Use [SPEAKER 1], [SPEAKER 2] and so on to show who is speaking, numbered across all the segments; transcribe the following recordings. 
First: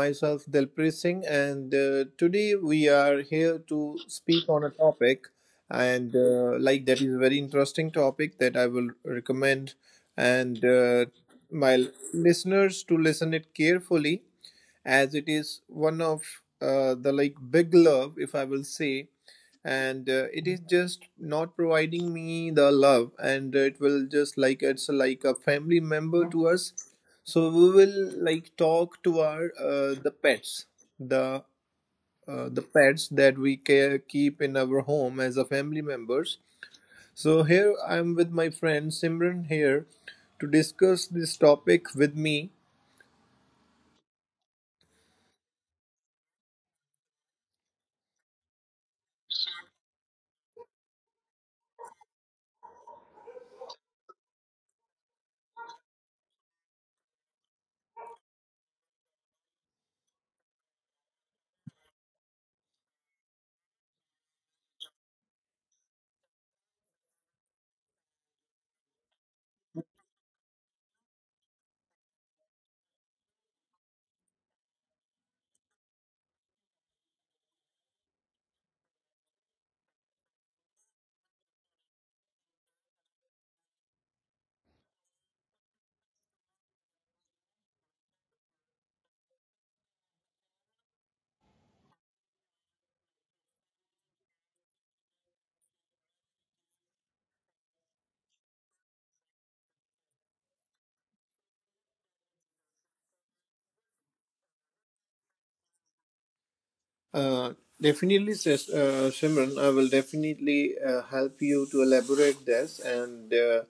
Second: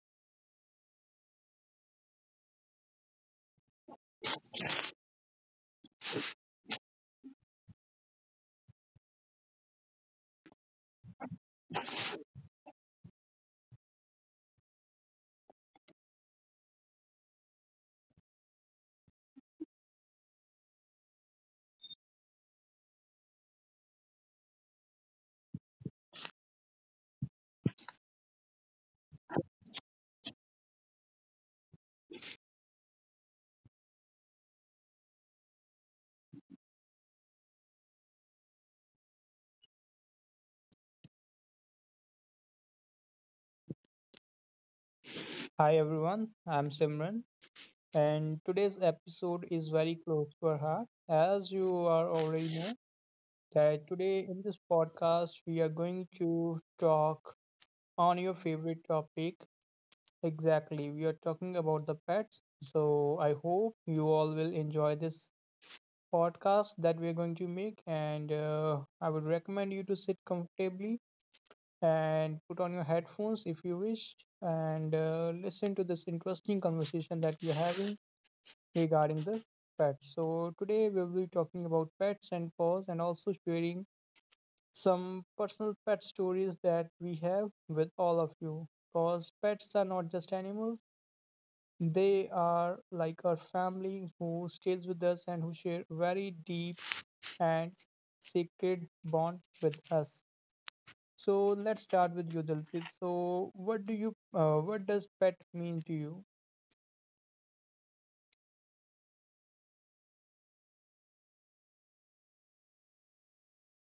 [SPEAKER 1] Myself Delpreet Singh, and today we are here to speak on a topic, and like that is a very interesting topic that I will recommend, and my listeners to listen it carefully as it is one of the like big love if I will say, and it is just not providing me the love and it will just like it's like a family member to us, so we will like talk to our the pets, the the pets that we care keep in our home as a family members. So here I'm with my friend simran here to discuss this topic with me.
[SPEAKER 2] Hi everyone, I'm Simran, and today's episode is very close to our heart. As you are already know, that today in this podcast we are going to talk on your favorite topic. Exactly, we are talking about the pets. So I hope you all will enjoy this podcast that we are going to make, and I would recommend you to sit comfortably and put on your headphones if you wish and listen to this interesting conversation that we're having regarding the pets. So, today we'll be talking about pets and paws and also sharing some personal pet stories that we have with all of you because pets are not just animals. They are like our family who stays with us and who share very deep and sacred bond with us. So let's start with you, Dalpit. So what does pet mean to you?
[SPEAKER 1] Uh, Definitely, Simran. I will definitely help you to elaborate this. And uh,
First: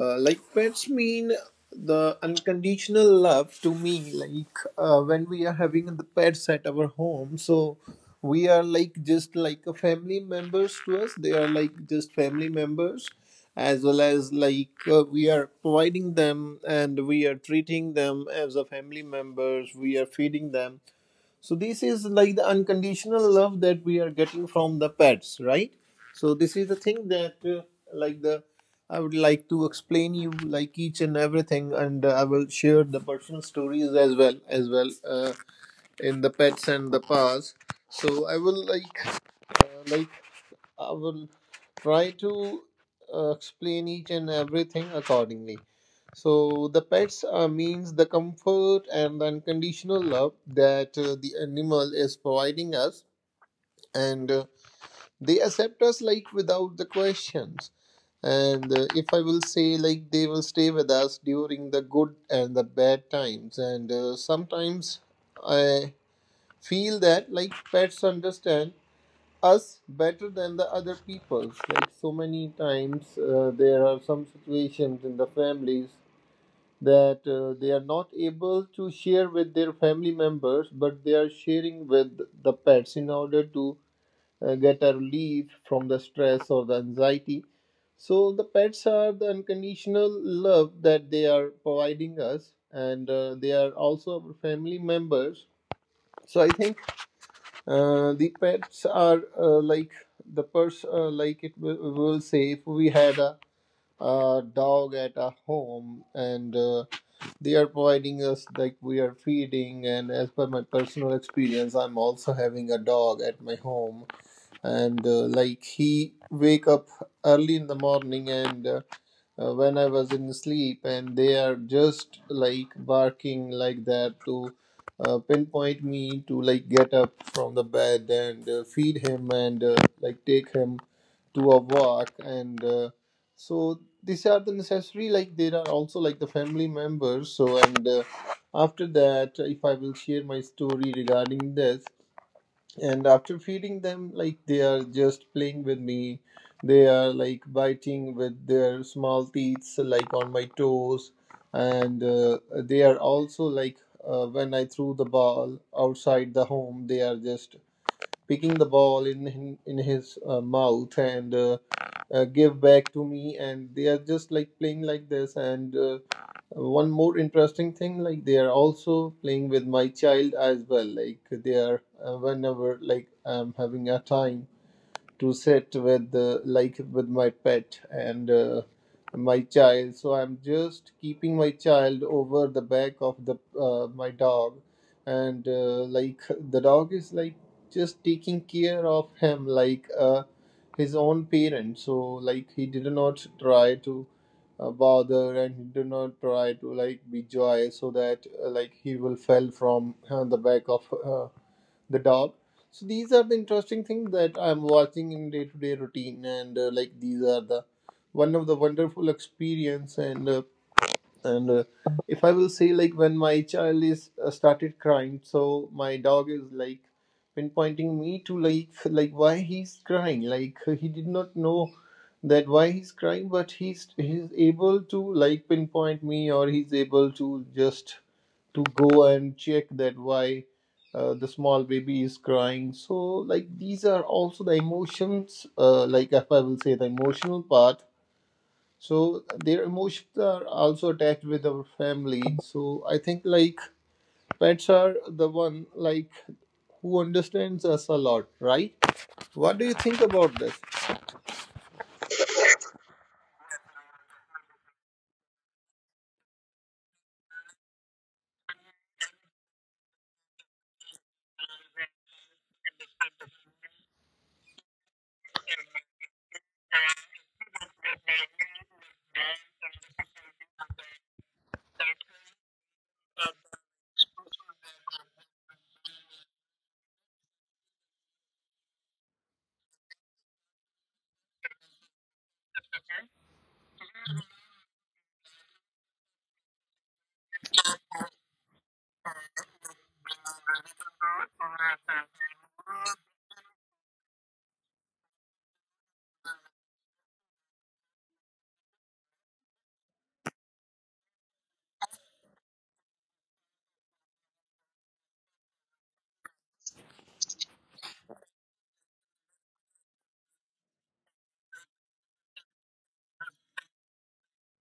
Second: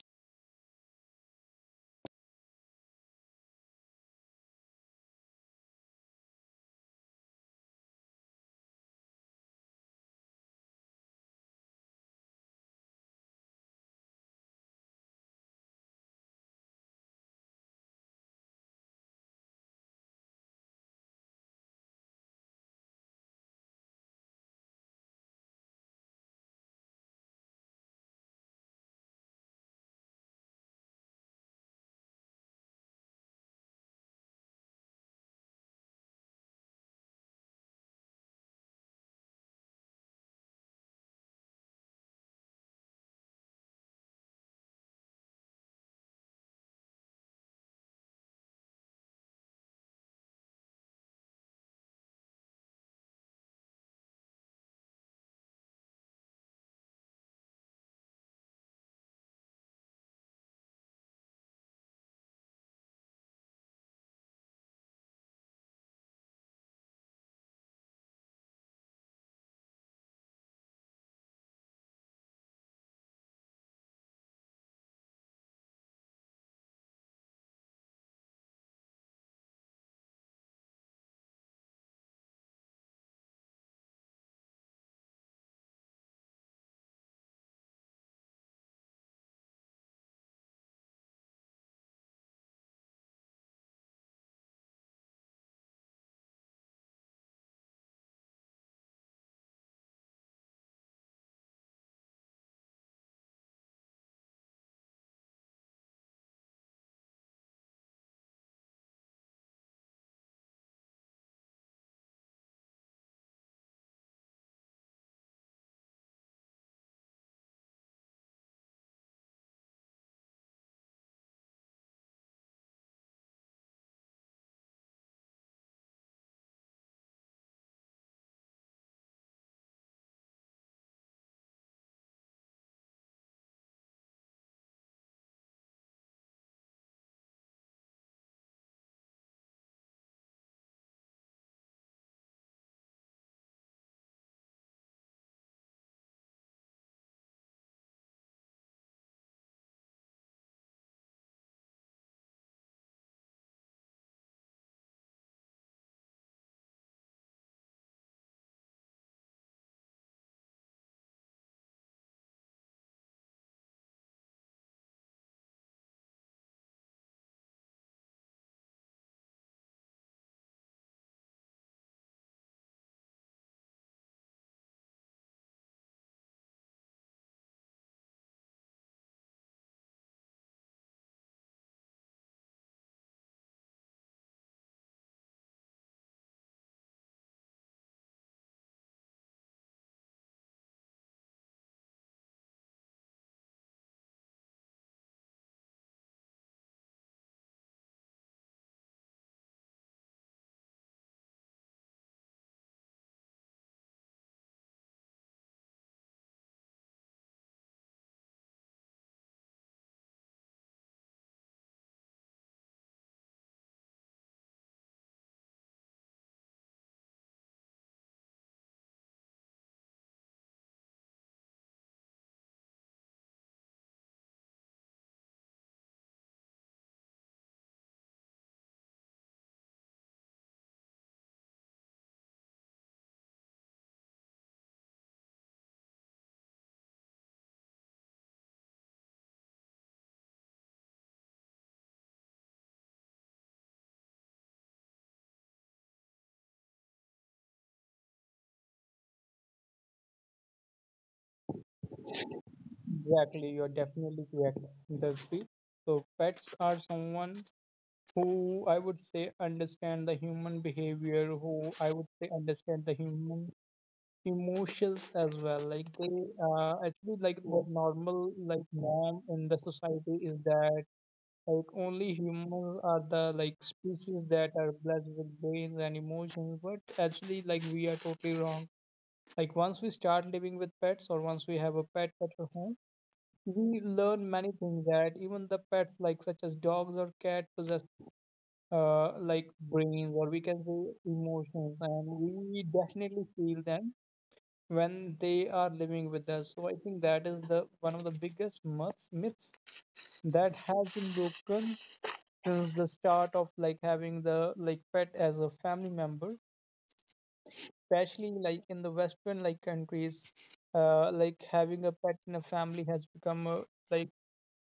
[SPEAKER 1] uh, like pets mean the unconditional love to me. Like when we are having the pets at our home, so we are like just like a family members to us. They are like just family members. As well as like we are providing them and we are treating them as a family members, we are feeding them, so this is like the unconditional love that we are getting from the pets, right? So this is the thing that like the I would like to explain you like each and everything, and I will share the personal stories as well in the pets and the paws. So I will like I will try to explain each and everything accordingly. So the pets means the comfort and the unconditional love that the animal is providing us, and they accept us like without the questions. And if I will say like they will stay with us during the good and the bad times, and sometimes I feel that like pets understand us better than the other peoples. Like so many times, there are some situations in the families that they are not able to share with their family members, but they are sharing with the pets in order to get a relief from the stress or the anxiety. So the pets are the unconditional love that they are providing us, and they are also our family members. So I think the pets are like the person like it will say if we had a dog at a home, and they are providing us like we are feeding, and as per my personal experience I'm also having a dog at my home, and like he wake up early in the morning, and when I was in sleep and they are just like barking like that to pinpoint me to like get up from the bed and feed him and like take him to a walk, and so these are the necessary like there are also like the family members so, and after that if I will share my story regarding this. And after feeding them, like they are just playing with me, they are like biting with their small teeth so, like on my toes, and they are also like when I threw the ball outside the home they are just picking the ball in his mouth and give back to me and they are just like playing like this, and one more interesting thing, like they are also playing with my child as well, like they are whenever like I'm having a time to sit with like with my pet and my child, so I'm just keeping my child over the back of the my dog, and like the dog is like just taking care of him like his own parent, so like he did not try to bother and he did not try to like be joy so that like he will fell from the back of uh, the dog. So these are the interesting things that I'm watching in day to day routine, and like these are the one of the wonderful experience, and and uh, if I will say like when my child is started crying, so my dog is like pinpointing me to like like why he's crying, like he did not know that why he's crying, but he's able to like pinpoint me, or he's able to just to go and check that why the small baby is crying. So like these are also the emotions, like if I will say the emotional part, so their emotions are also attached with our family. So I think like pets are the one like who understands us a lot, right? What do you think about this?
[SPEAKER 2] Exactly, you're definitely correct, Dalpit. So pets are someone who I would say understand the human behavior, who I would say understand the human emotions as well. Like they actually like what normal like norm in the society is that like only humans are the like species that are blessed with brains and emotions, but actually like we are totally wrong. Like once we start living with pets or once we have a pet at our home, we learn many things that even the pets like such as dogs or cat possess like brains or we can say emotions and we definitely feel them when they are living with us. So I think that is the one of the biggest myths that has been broken since the start of like having the like pet as a family member, especially like in the western like countries. Like having a pet in a family has become a, like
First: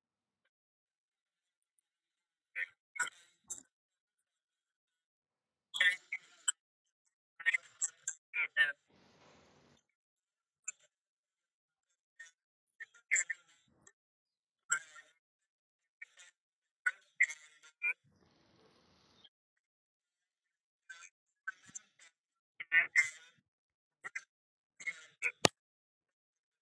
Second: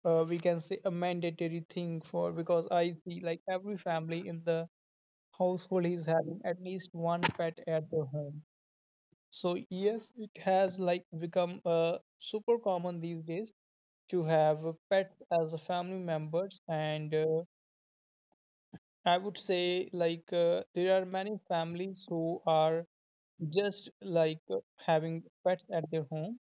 [SPEAKER 2] we can say a mandatory thing for because I see like every family in the household is having at least one pet at their home. So yes, it has like become super common these days to have a pet as a family members, and I would say like there are many families who are just like having pets at their home,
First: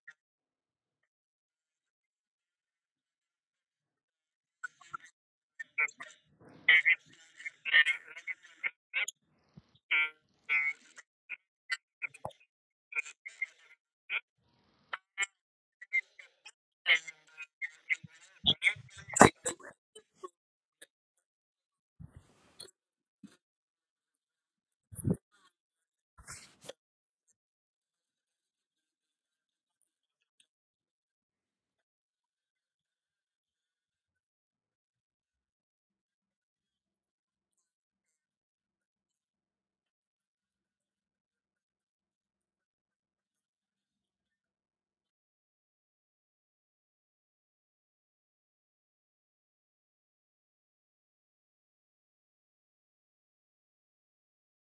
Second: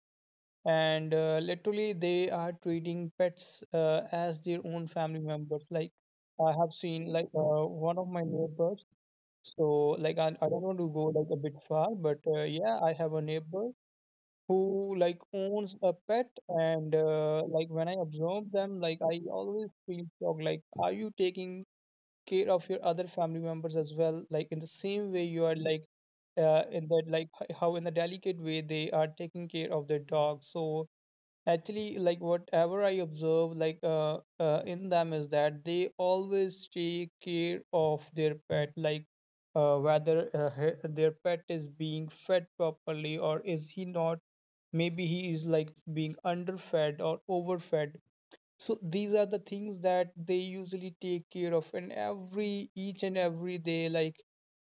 [SPEAKER 2] and literally they are treating pets as their own family members. Like I have seen like one of my neighbors, so like I don't want to go like a bit far, but yeah, I have a neighbor who like owns a pet, and like when I observe them, like I always feel shocked, like are you taking care of your other family members as well like in the same way you are like in that like how in a delicate way they are taking care of their dog. So actually, like whatever I observe, like in them is that they always take care of their pet, like whether their pet is being fed properly or is he not. Maybe he is like being underfed or overfed. So these are the things that they usually take care of, and every each and every day,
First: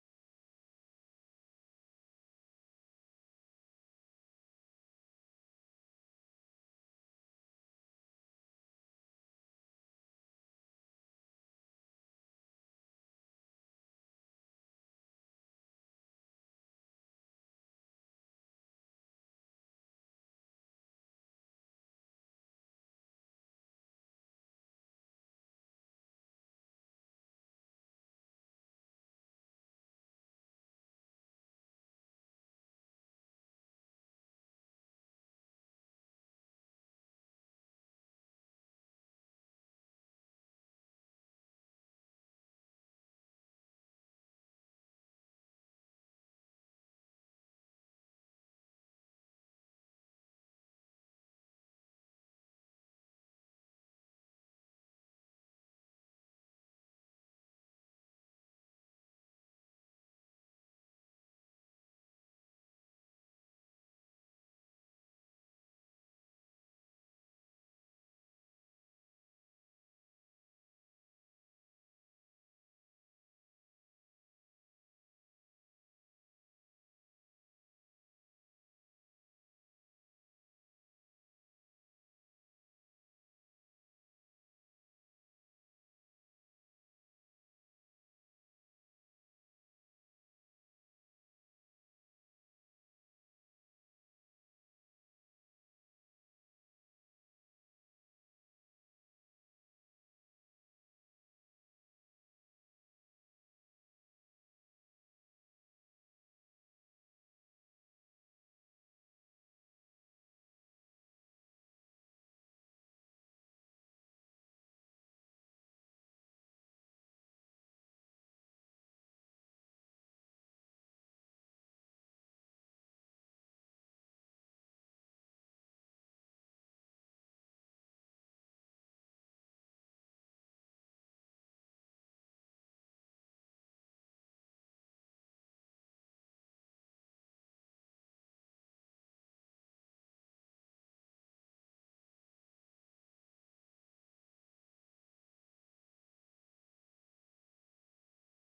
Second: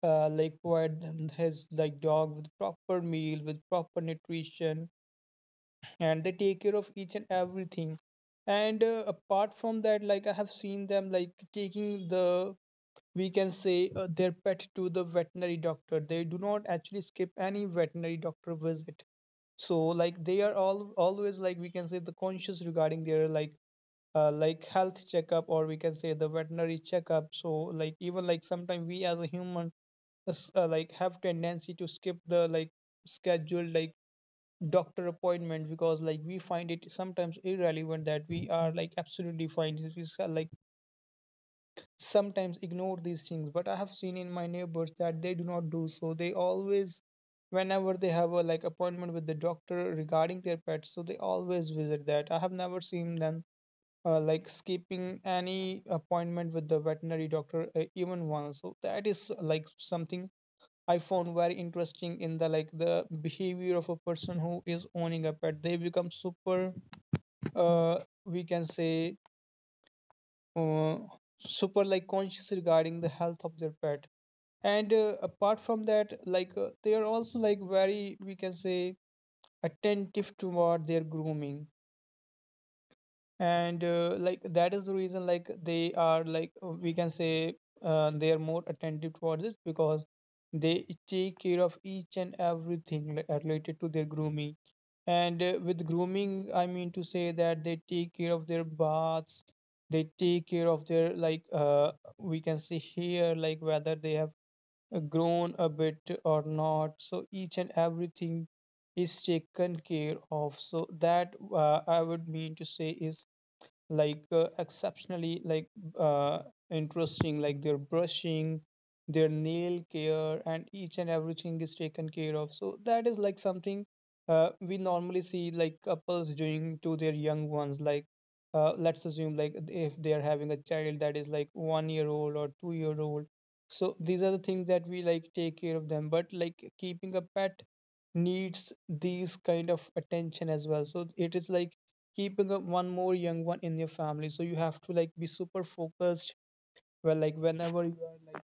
[SPEAKER 2] like provide them his like dog with proper meal, with proper nutrition, and they take care of each and everything. And apart from that, like I have seen them like taking the, we can say their pet to the veterinary doctor. They do not actually skip any veterinary doctor visit. So like they are all always like, we can say the conscious regarding their like health checkup or we can say the veterinary checkup. So like even like sometimes we as a human like have tendency to skip the like scheduled like doctor appointment because like we find it sometimes irrelevant that we are like absolutely fine. Like sometimes ignore these things, but I have seen in my neighbors that they do not do so. They always, whenever they have a like appointment with the doctor regarding their pets, so they always visit that. I have never seen them like skipping any appointment with the veterinary doctor even once. So that is like something I found very interesting in the like the behavior of a person who is owning a pet. They become super, uh, we can say, uh, super like conscious regarding the health of their pet. And apart from that, like they are also like very, we can say, attentive toward their grooming. And like that is the reason like they are like we can say they are more attentive towards it because they take care of each and everything like, related to their grooming. And with grooming I mean to say that they take care of their baths, they take care of their like we can say hair, like whether they have grown a bit or not. So each and everything is taken care of. So that I would mean to say is like exceptionally like uh, interesting, like their brushing, their nail care, and each and everything is taken care of. So that is like something we normally see like couples doing to their young ones. Like let's assume like if they are having a child that is like 1 year old or 2 year old. So these are the things that we like take care of them, but like keeping a pet needs these kind of attention as well. So it is like keeping up one more young one in your family. So you have to like be super focused well like whenever you are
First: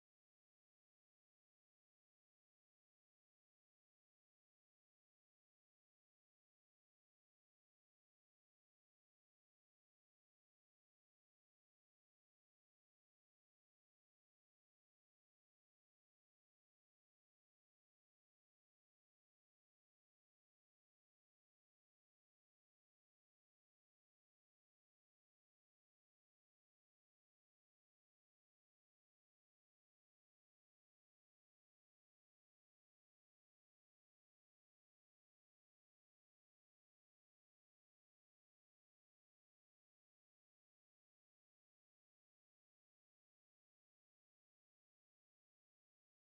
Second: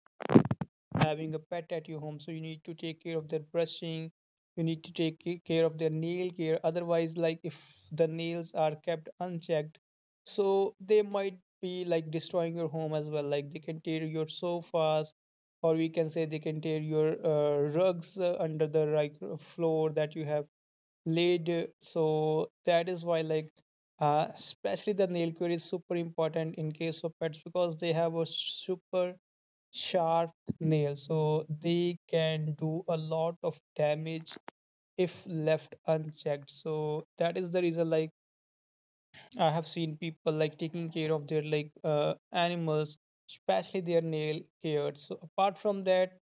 [SPEAKER 2] like having a pet at your home. So you need to take care of their brushing, you need to care of their nail care. Otherwise, like if the nails are kept unchecked, so they might be like destroying your home as well. Like they can tear your sofas, or we can say they can tear your rugs under the like floor that you have laid, so that is why like especially the nail care is super important in case of pets because they have a super sharp nail, so they can do a lot of damage if left unchecked. So that is the reason like I have seen people like taking care of their like animals, especially their nail care. So apart from that,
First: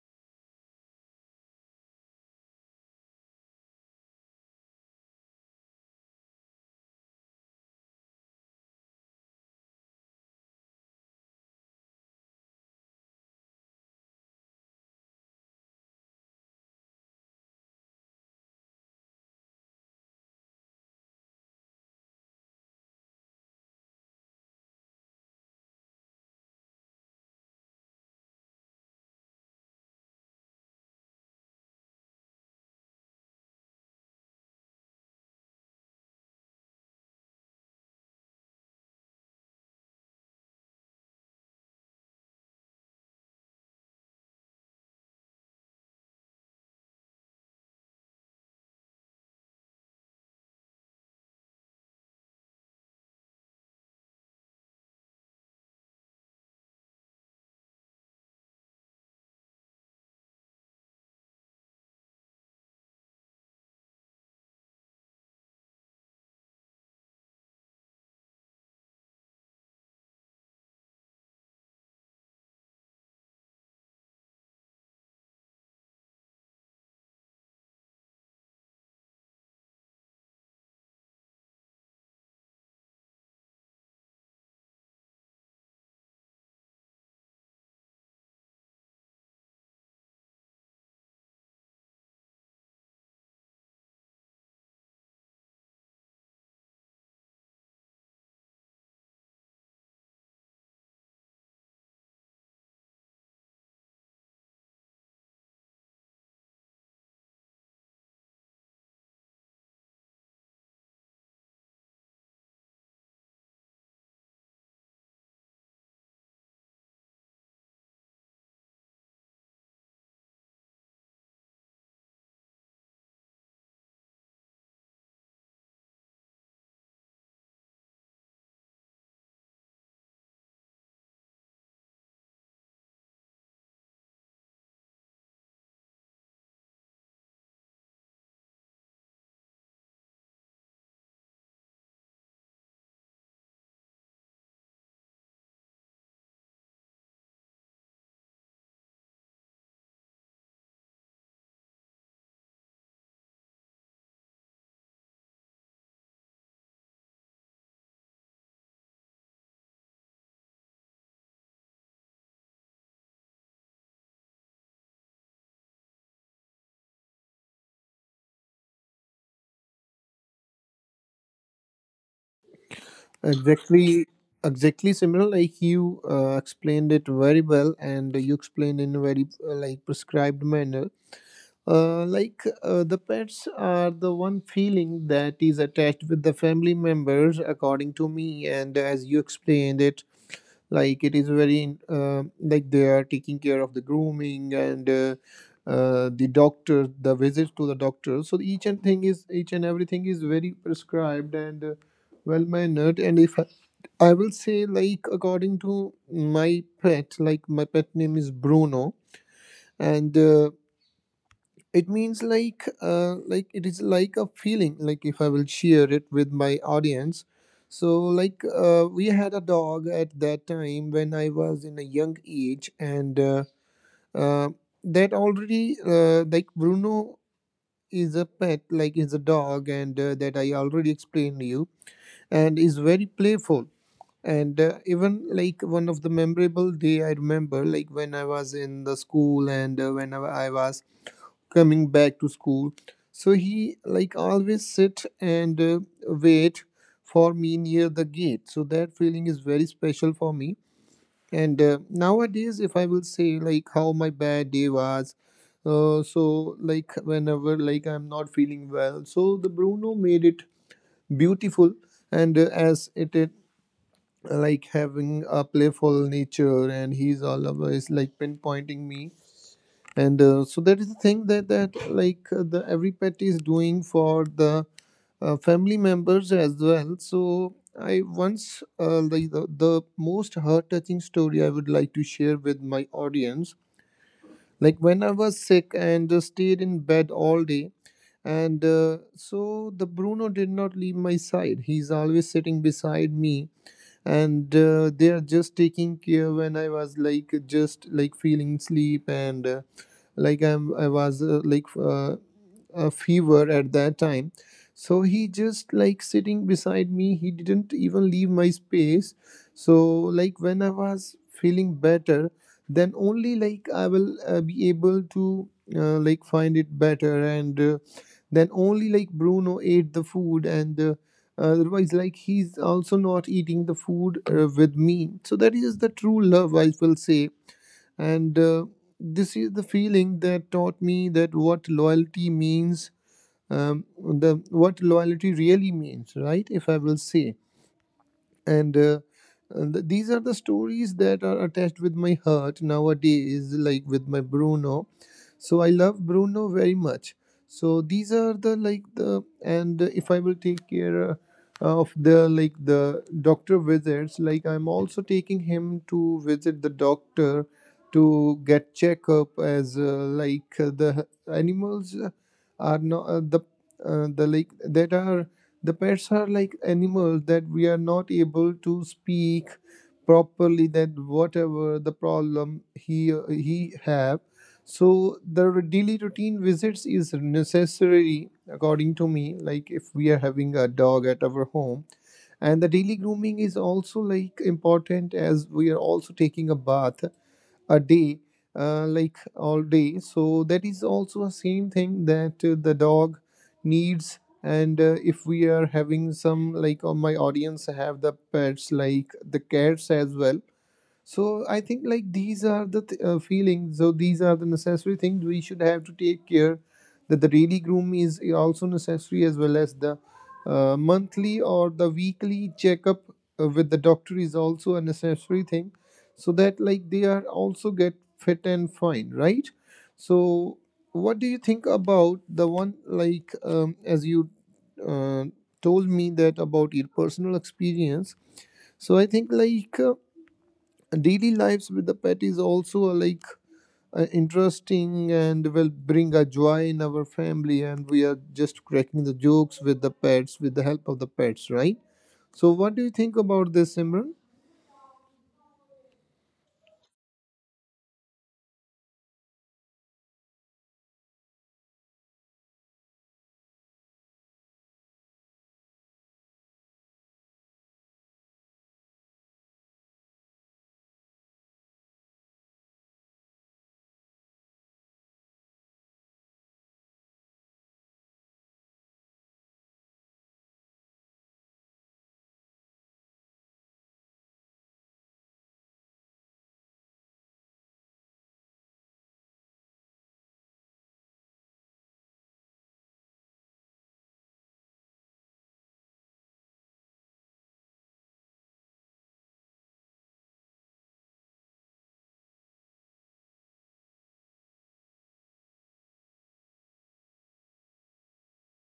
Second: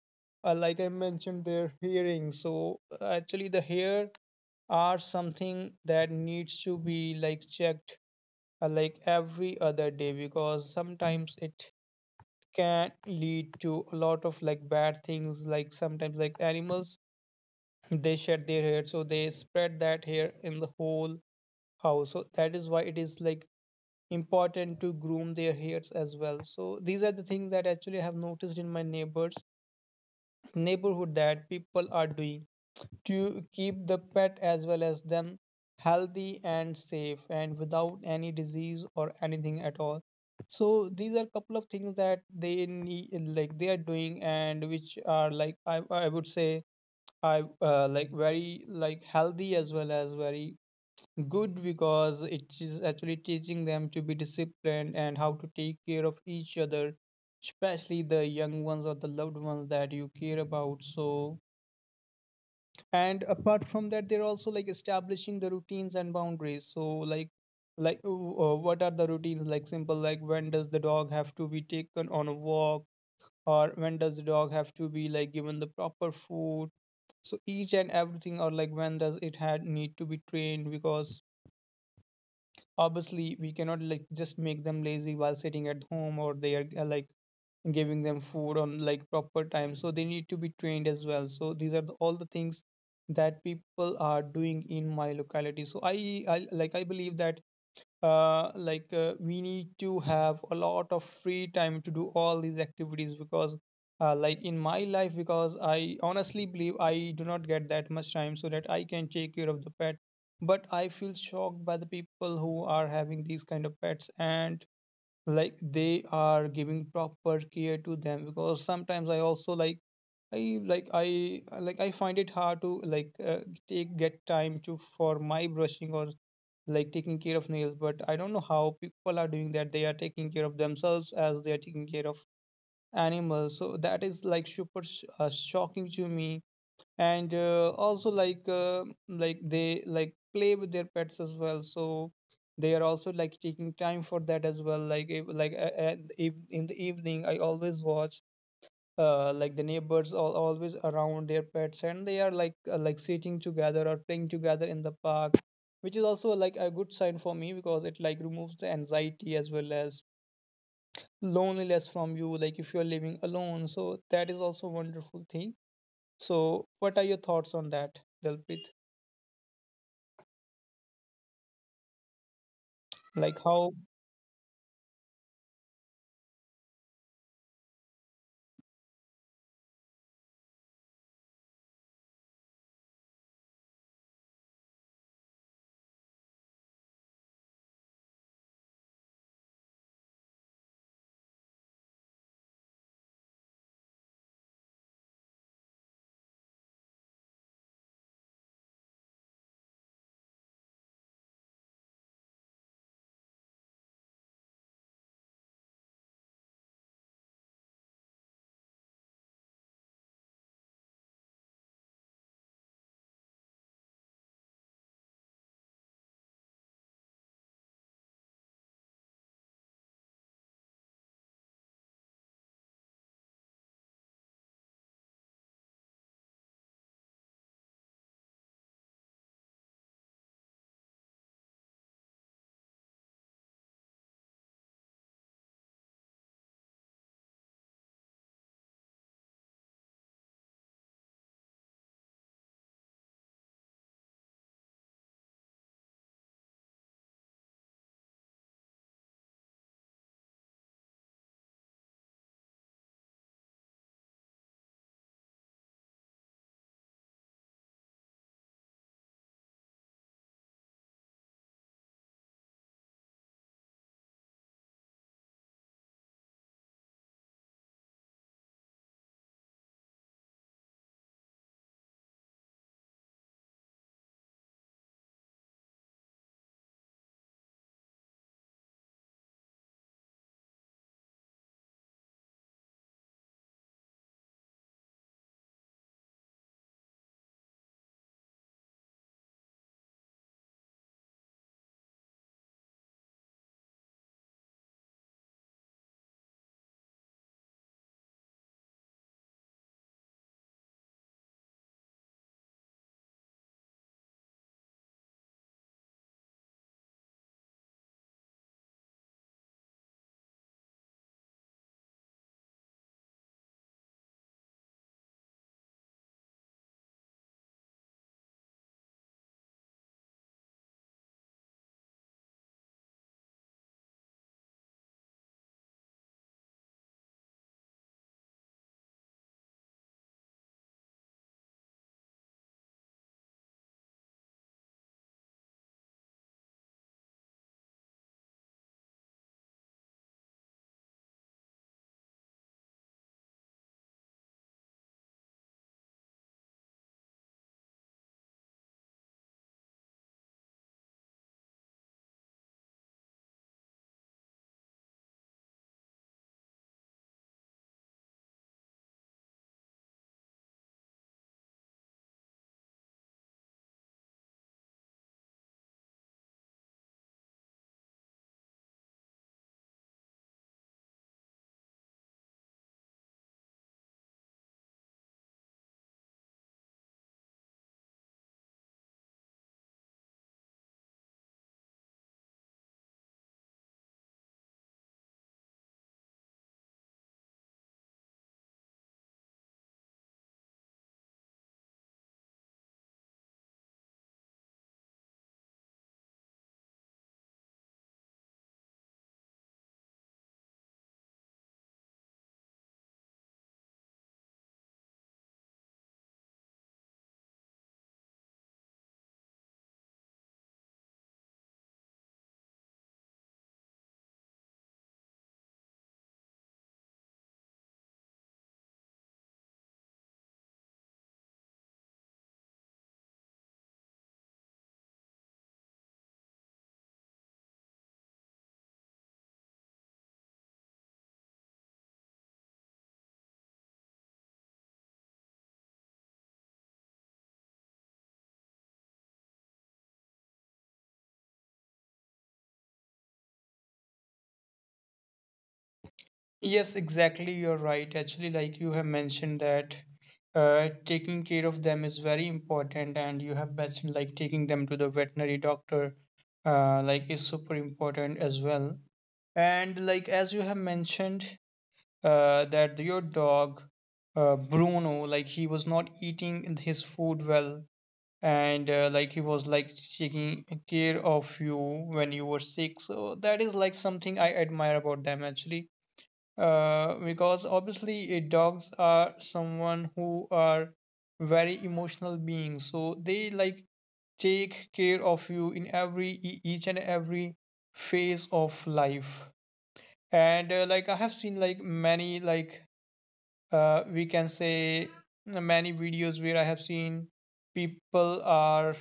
[SPEAKER 2] like I mentioned their hearing, so actually the hair are something that needs to be like checked like every other day, because sometimes it can lead to a lot of like bad things. Like sometimes like animals, they shed their hair, so they spread that hair in the whole house. So that is why it is like important to groom their hairs as well. So these are the things that actually I have noticed in my neighbors neighborhood that people are doing to keep the pet as well as them healthy and safe and without any disease or anything at all. So these are couple of things that they need, like they are doing, and which are like I would say I like very like healthy as well as very good, because it is actually teaching them to be disciplined and how to take care of each other, especially the young ones or the loved ones that you care about. So and apart from that, they're also like establishing the routines and boundaries. So like what are the routines, like simple, like when does the dog have to be taken on a walk, or when does the dog have to be like given the proper food, so each and everything. Or like when does it had need to be trained, because obviously we cannot like just make them lazy while sitting at home, or they are like giving them food on like proper time, so they need to be trained as well. So these are the, all the things that people are doing in my locality. So I like I believe that like we need to have a lot of free time to do all these activities because like in my life, because I honestly believe I do not get that much time so that I can take care of the pet. But I feel shocked by the people who are having these kind of pets and like they are giving proper care to them, because sometimes I also like I find it hard to like take get time to for my brushing or like taking care of nails. But I don't know how people are doing that they are taking care of themselves as they are taking care of animals. So that is like super shocking to me. And also Like like they like play with their pets as well, so they are also like taking time for that as well. Like if, in the evening, I always watch like the neighbors all always around their pets, and they are like sitting together or playing together in the park, which is also like a good sign for me because it like removes the anxiety as well as loneliness from you, like if you're living alone. So that is also a wonderful thing. So, what are your thoughts on that, Dalpit? Like how?
[SPEAKER 1] Exactly, exactly similar. Like you explained it very well, and you explained in a very like prescribed manner. Like the pets are the one feeling that is attached with the family members, according to me, and as you explained it, like it is very like they are taking care of the grooming and the doctor the visits to the doctor, so each and thing is each and everything is very prescribed and well mannered. And if I, I will say like according to my pet, like my pet name is Bruno, and it means like it is like a feeling, like if I will share it with my audience. So like we had a dog at that time when I was in a young age, and uh, that already like Bruno is a pet like is a dog, and that I already explained to you, and is very playful. And even like one of the memorable day I remember, like when I was in the school, and whenever I was coming back to school, so he like always sit and wait for me near the gate, so that feeling is very special for me. And nowadays, if I will say like how my bad day was, so like whenever like I'm not feeling well, so the Bruno made it beautiful. And as it is like having a playful nature and he's always like pinpointing me, and so that is the thing that like the every pet is doing for the family members as well. So I once like the most heart touching story I would like to share with my audience, like when I was sick and stayed in bed all day, and so the Bruno did not leave my side, he's always sitting beside me, and they are just taking care when I was like just like feeling sleep. And like I was like a fever at that time, so he just like sitting beside me, he didn't even leave my space. So like when I was feeling better, then only like I will be able to like find it better, and then only like Bruno ate the food, and otherwise like he's also not eating the food with me. So that is the true love I will say. And this is the feeling that taught me that what loyalty means, the what loyalty really means, right? If I will say. And these are the stories that are attached with my heart nowadays, like with my Bruno. So I love Bruno very much. So these are the like the, and if I will take care of the like the doctor visits, like I'm also taking him to visit the doctor to get checkup, as like the animals are not the the like that are the pets are like animals that we are not able to speak properly. That whatever the problem he have, so the daily routine visits is necessary according to me. Like if we are having a dog at our home, and the daily grooming is also like important, as we are also taking a bath a day like all day, so that is also a same thing that the dog needs. And if we are having some, like on my audience have the pets like the cats as well, so I think like these are the feelings. So these are the necessary things we should have to take care, that the daily groom is also necessary, as well as the monthly or the weekly checkup with the doctor is also a necessary thing, so that like they are also get fit and fine, right? So what do you think about the one as you uh, told me that about your personal experience? So I think like daily lives with the pet is also interesting and will bring a joy in our family, and we are just cracking the jokes with the pets, with the help of the pets, right? So what do you think about this, Simran?
[SPEAKER 2] Yes, exactly. You're right. Actually, like you have mentioned that taking care of them is very important, and you have mentioned like taking them to the veterinary doctor, like is super important as well. And like as you have mentioned, that your dog, Bruno, like he was not eating his food well, and like he was like taking care of you when you were sick. So that is like something I admire about them. Actually, because obviously dogs are someone who are very emotional beings, so they like take care of you in every each and every phase of life. And like I have seen like many like we can say many videos where I have seen people are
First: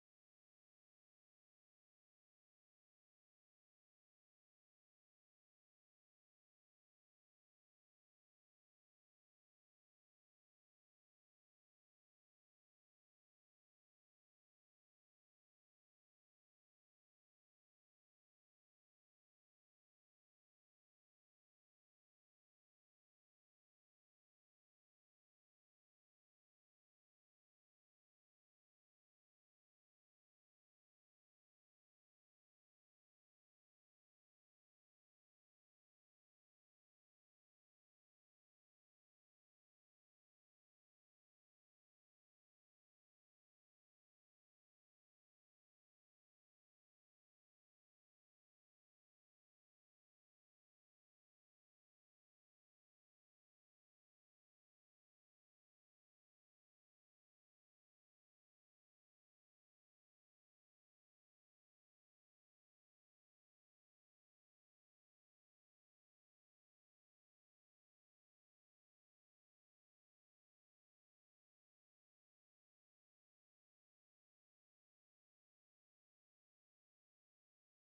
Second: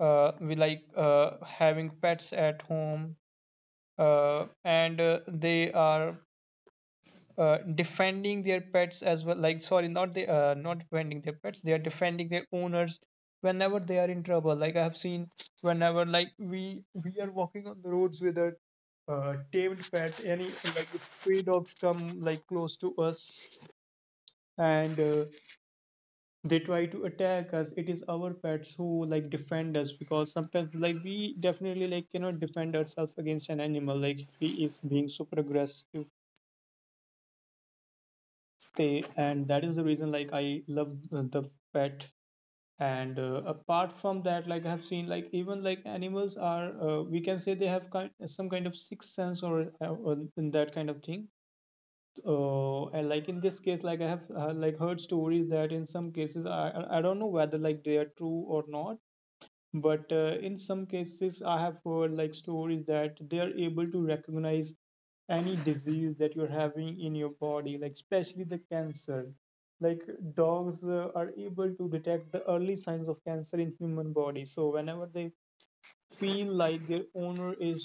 [SPEAKER 2] we like having pets at home, and they are defending their pets as well. Like, sorry, not defending their pets, they are defending their owners whenever they are in trouble. Like I have seen whenever like we are walking on the roads with a tamed pet, any like if stray dogs come like close to us and they try to attack us, it is our pets who like defend us, because sometimes like we definitely like cannot defend ourselves against an animal like he is being super aggressive. They, and that is the reason like I love the pet. And apart from that, like I have seen like even like animals are, we can say they have kind some kind of sixth sense or in that kind of thing. And like in this case, like I have like heard stories that in some cases, I I don't know whether like they are true or not, but in some cases I have heard like stories that they are able to recognize any disease that you're having in your body, like especially the cancer. Like dogs are able to detect the early signs of cancer in human body. So whenever they feel like their owner is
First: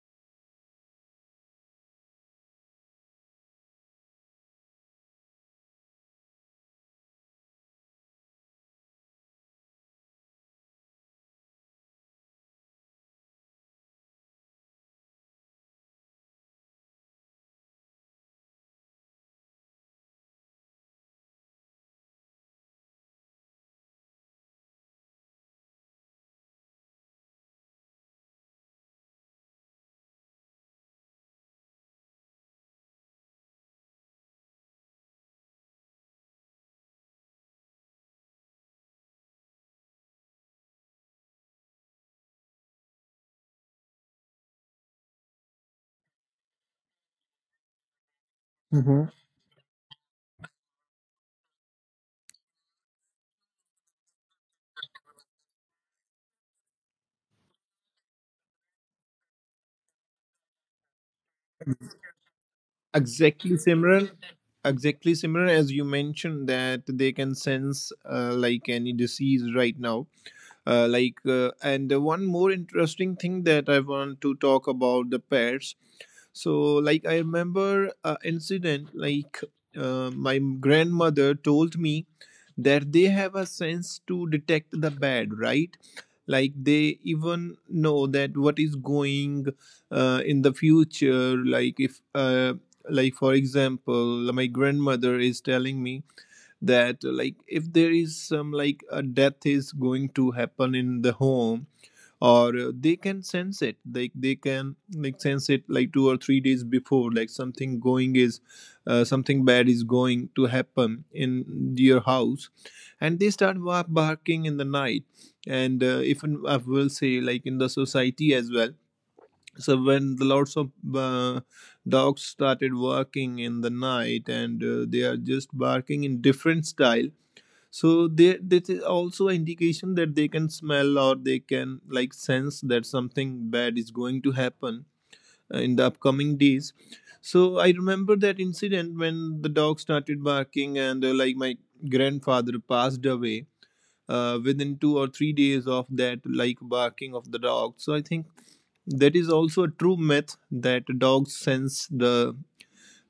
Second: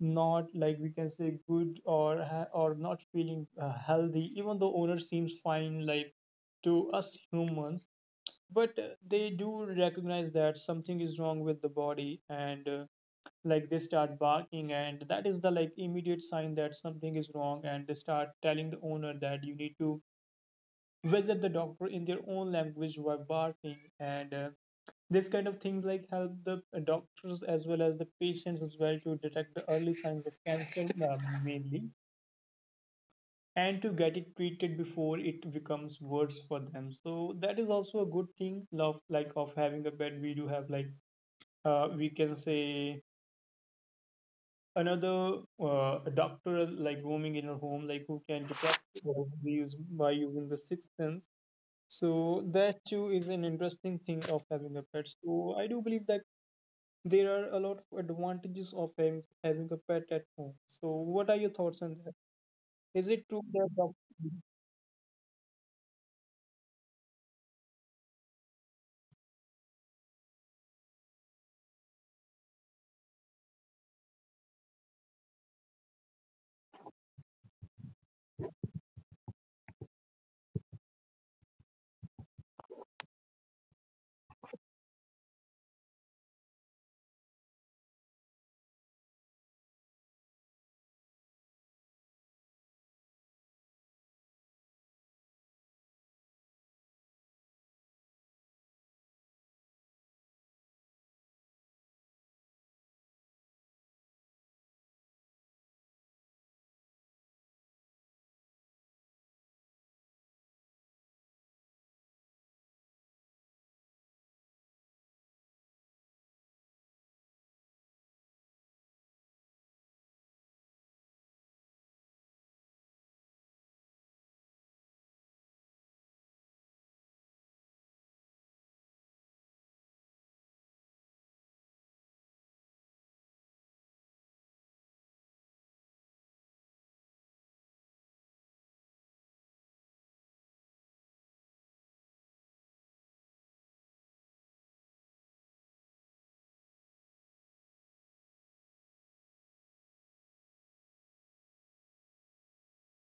[SPEAKER 2] not, like we can say, good or or not feeling healthy, even though owner seems fine like to us humans, but they do recognize that something is wrong with the body. And like they start barking, and that is the like immediate sign that something is wrong, and they start telling the owner that you need to visit the doctor in their own language while barking. And this kind of things like help the doctors as well as the patients as well to detect the early signs of cancer mainly, and to get it treated before it becomes worse for them. So that is also a good thing of like of having a pet. We do have like, we can say, another doctor like roaming in her home, like who can detect
[SPEAKER 1] Mhm.
[SPEAKER 2] these by using the sixth sense. So that too is an interesting thing of having a pet. So I do believe that there are a lot of advantages of having a pet at home. So what are your thoughts on that? Is it true
[SPEAKER 1] Exactly,
[SPEAKER 2] that
[SPEAKER 1] Simran. Exactly, Simran. As you mentioned, that they can sense like any disease right now. And one more interesting thing that I want to talk about the pets. So, like, I remember an incident, my grandmother told me that they have a sense to detect the bad, right? Like, they even know that what is going in the future. Like, if, like, for example, my grandmother is telling me that, if there is some, like, a death is going to happen in the home, or they can sense it, like they can like sense it like 2 or 3 days before, like something bad is going to happen in your house, and they start barking in the night. And if I will say like in the society as well, so when the lots of dogs started working in the night, and they are just barking in different style. So they this is also an indication that they can smell or they can like sense that something bad is going to happen in the upcoming days. So I remember that incident when the dog started barking, and like my grandfather passed away within 2 or 3 days of that like barking of the dog. So I think that is also a true myth that dogs sense the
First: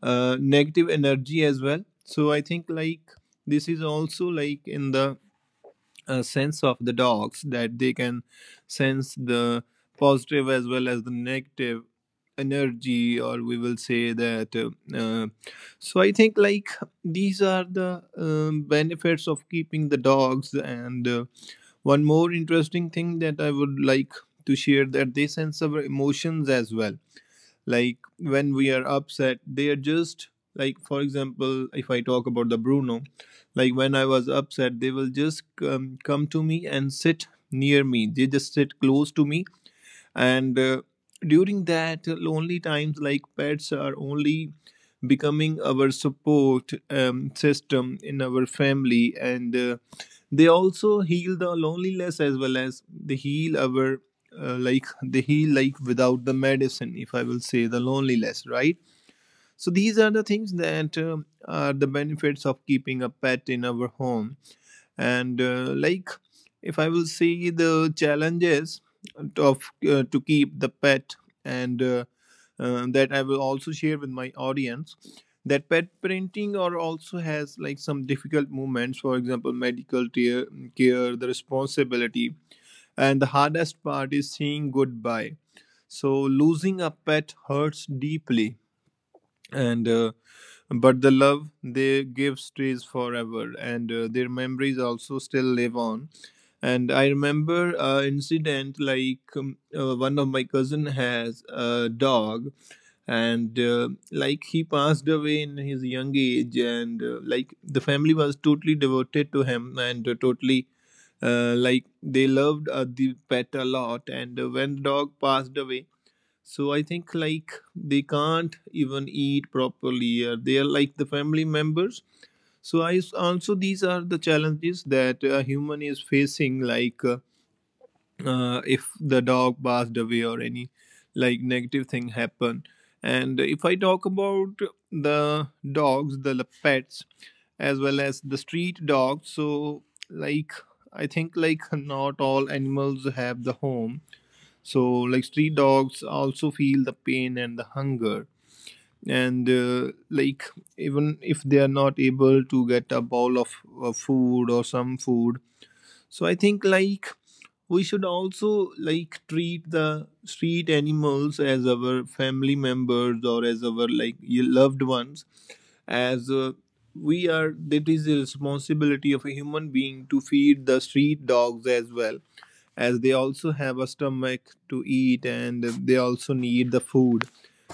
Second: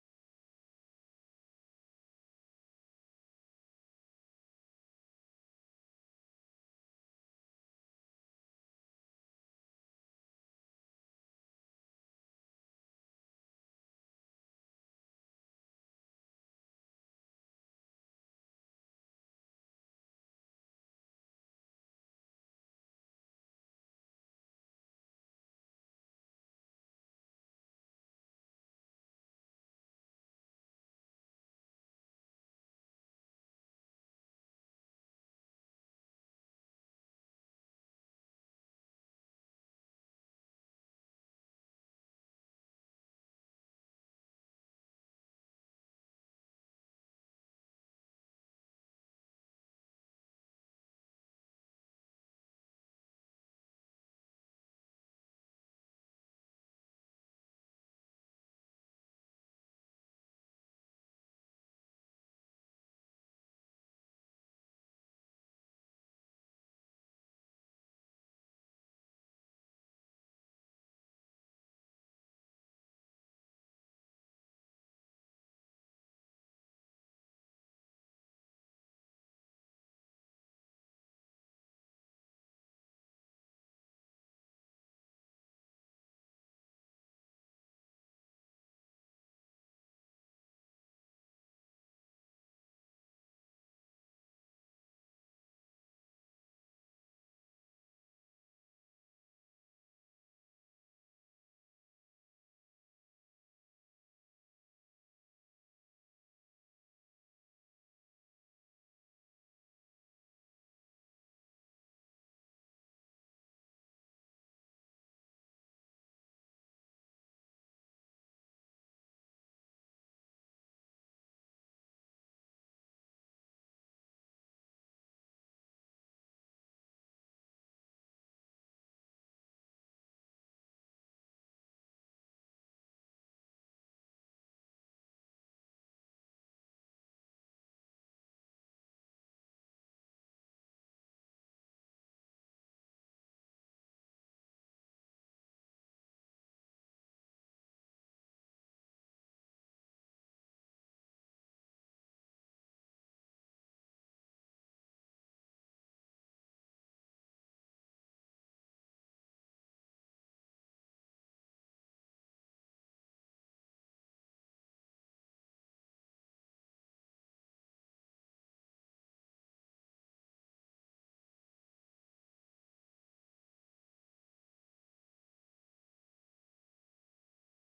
[SPEAKER 1] negative energy as well. So I think like this is also like in the a sense of the dogs, that they can sense the positive as well as the negative energy, or we will say that so I think like these are the benefits of keeping the dogs. And one more interesting thing that I would like to share, that they sense our emotions as well. Like when we are upset, they are just like, for example, if I talk about the Bruno, like when I was upset, they will just come to me and sit near me, they just sit close to me. And during that lonely times, like pets are only becoming our support system in our family. And they also heal the loneliness, as well as they heal our they heal like without the medicine, if I will say, the loneliness, right? So these are the things that are the benefits of keeping a pet in our home. And like if I will see the challenges of to keep the pet, and that I will also share with my audience, that pet parenting or also has like some difficult moments, for example medical care, care, the responsibility, and the hardest part is saying goodbye. So losing a pet hurts deeply, and but the love they give stays forever, and their memories also still live on. And I remember incident like one of my cousin has a dog, and like he passed away in his young age. And like the family was totally devoted to him, and totally like they loved the pet a lot. And when the dog passed away, so I think like they can't even eat properly. They are like the family members. So also these are the challenges that a human is facing. Like if the dog passed away, or any like negative thing happened. And if I talk about the dogs, the pets, as well as the street dogs, so like I think like not all animals have the home. So, like, street dogs also feel the pain and the hunger. And like even if they are not able to get a bowl of food or some food, so I think like we should also like treat the street animals as our family members or as our like loved ones, as we are. That is the responsibility of a human being to feed the street dogs as well, as they also have a stomach to eat, and they also need the food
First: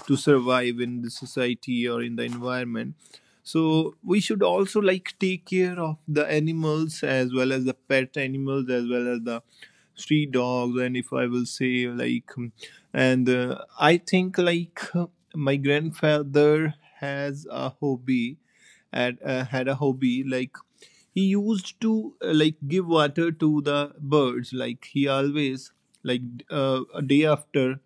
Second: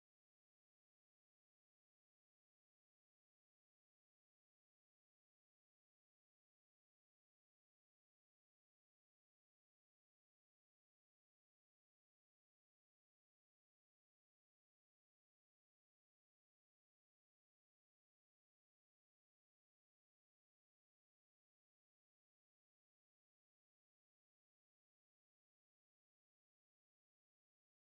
[SPEAKER 1] to survive in the society or in the environment. So we should also like take care of the animals, as well as the pet animals, as well as the street dogs. And if I will say like and I think like my grandfather has a hobby, and had a hobby, like he used to like give water to the birds. Like he always like a day after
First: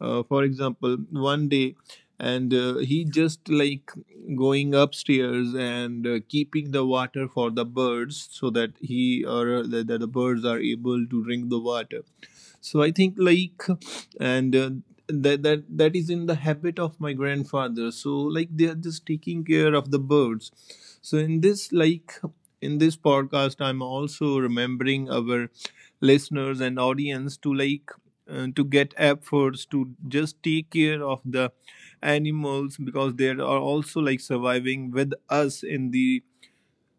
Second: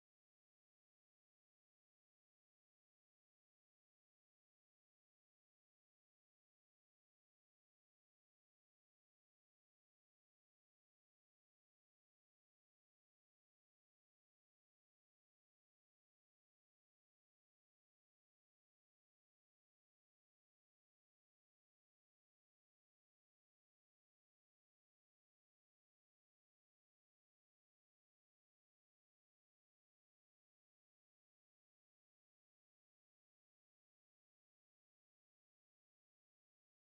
[SPEAKER 1] for example one day, and he just like going upstairs and keeping the water for the birds, so that he or that the birds are able to drink the water. So I think like, and that is in the habit of my grandfather. So like they are just taking care of the birds. So in this like, in this podcast, I'm also remembering our listeners and audience to like to get efforts to just take care of the animals, because they are also like surviving with us in the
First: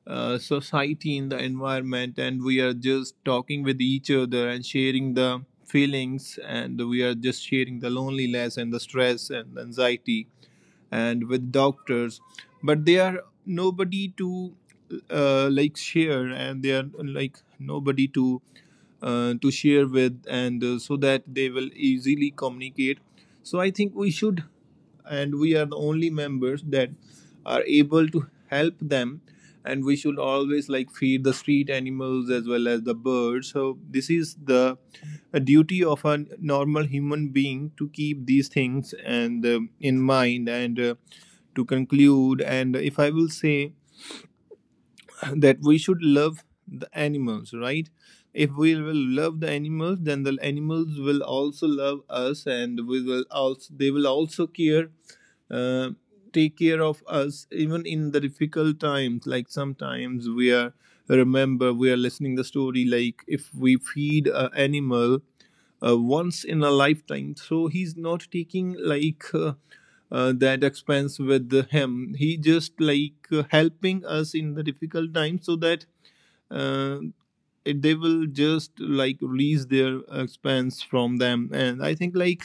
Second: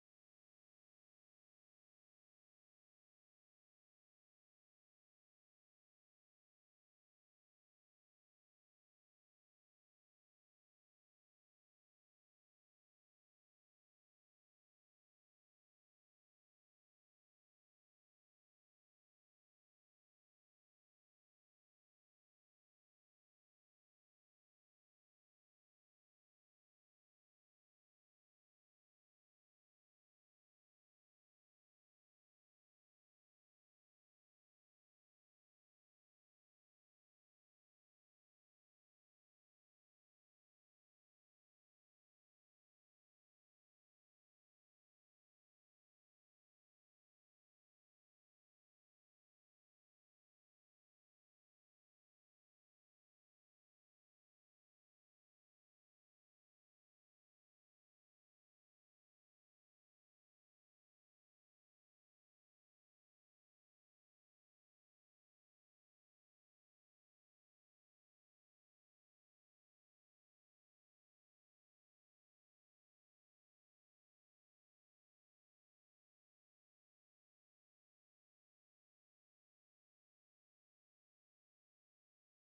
[SPEAKER 1] society, in the environment. And we are just talking with each other and sharing the feelings, and we are just sharing the loneliness and the stress and anxiety, and with doctors. But they are nobody to like share, and they are like nobody to share with. And so that they will easily communicate. So I think we should, and we are the only members that are able to help them, and we should always like feed the street animals as well as the birds. So this is the a duty of a normal human being to keep these things and in mind. And to conclude, and if I will say that we should love the animals, right? If we will love the animals, then the animals will also love us, and we will also they will also care, uh, take care of us even in the difficult times. Like sometimes we are remember we are listening the story, like if we feed an animal once in a lifetime, so he's not taking like that expense with him. He just like helping us in the difficult times, so that uh, it, they will just like release their expense from them. And I think like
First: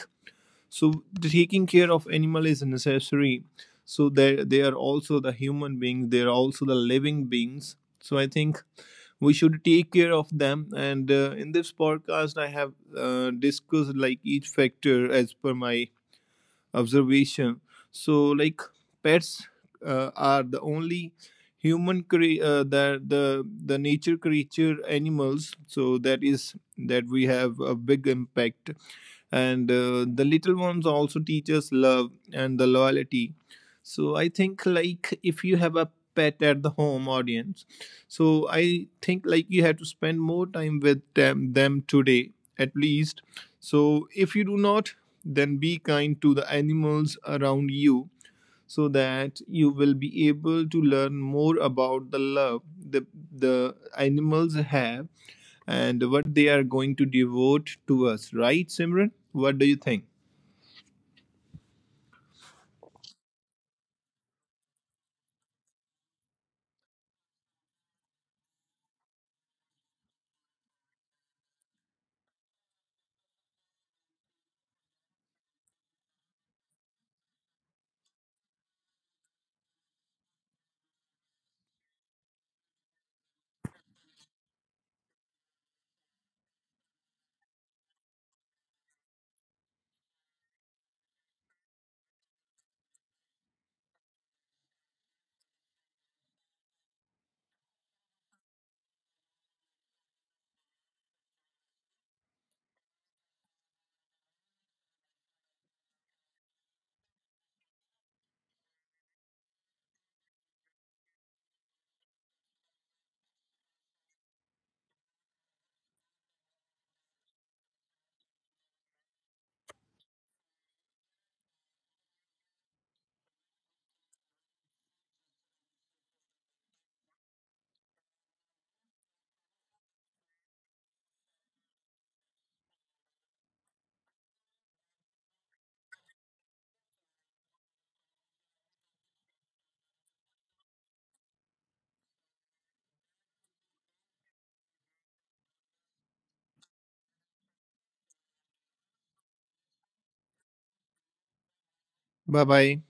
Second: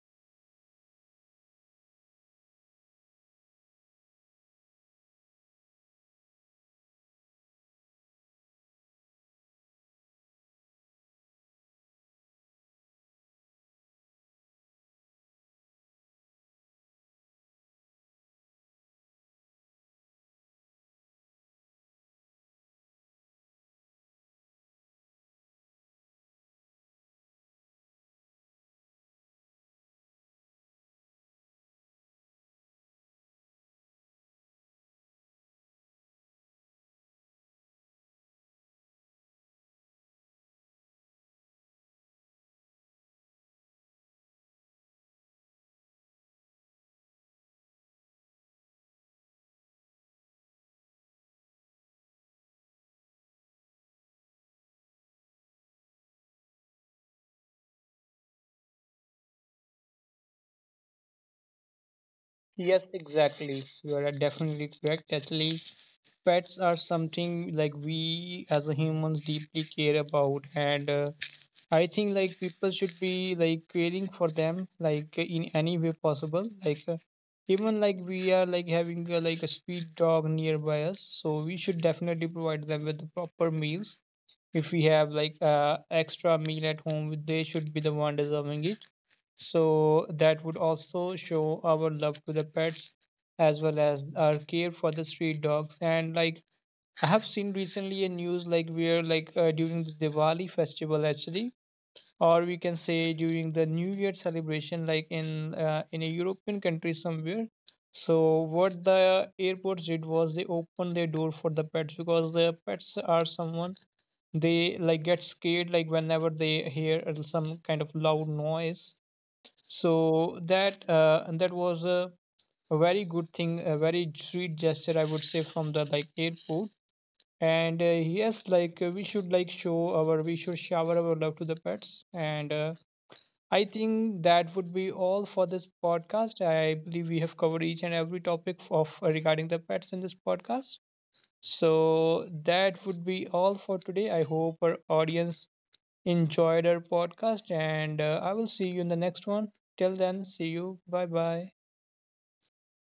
[SPEAKER 1] so taking care of animal is necessary. So they are also the human beings. They are also the living beings. So I think we should take care of them. And in this podcast, I have discussed like each factor as per my observation. So, like pets are the only that the nature creature animals. So that is that we have a big impact. And the little ones also teach us love and the loyalty. So I think like, if you have a pet at the home, audience, so I think like you have to spend more time with them today, at least. So if you do not, then be kind to the animals around you, so that you will be able to learn more about the love the the animals have, and what they are going to devote to us, right, Simran? What do you think?
[SPEAKER 2] Yes, exactly. You are definitely correct. Actually, pets are something like we as a humans deeply care about, and I think like people should be like caring for them like in any way possible. Like even like we are like having like a street dog nearby us, so we should definitely provide them with the proper meals. If we have like extra meal at home, they should be the one deserving it. So that would also show our love to the pets, as well as our care for the street dogs. And like I have seen recently a news like where like during the Diwali festival, actually, or we can say during the new year celebration, like in a european country somewhere. So what the airports did was they opened their door for the pets, because the pets are someone they like get scared like whenever they hear some kind of loud noise. So that and that was a very good thing, a very sweet gesture I would say from the like airport. And yes, like we should like show our we should shower our love to the pets. And I think that would be all for this podcast. I believe we have covered each and every topic of regarding the pets in this podcast. So that would be all for today. I hope our audience enjoyed our podcast, and I will see you in the next one. Till then, see you. Bye bye.
[SPEAKER 1] Bye bye.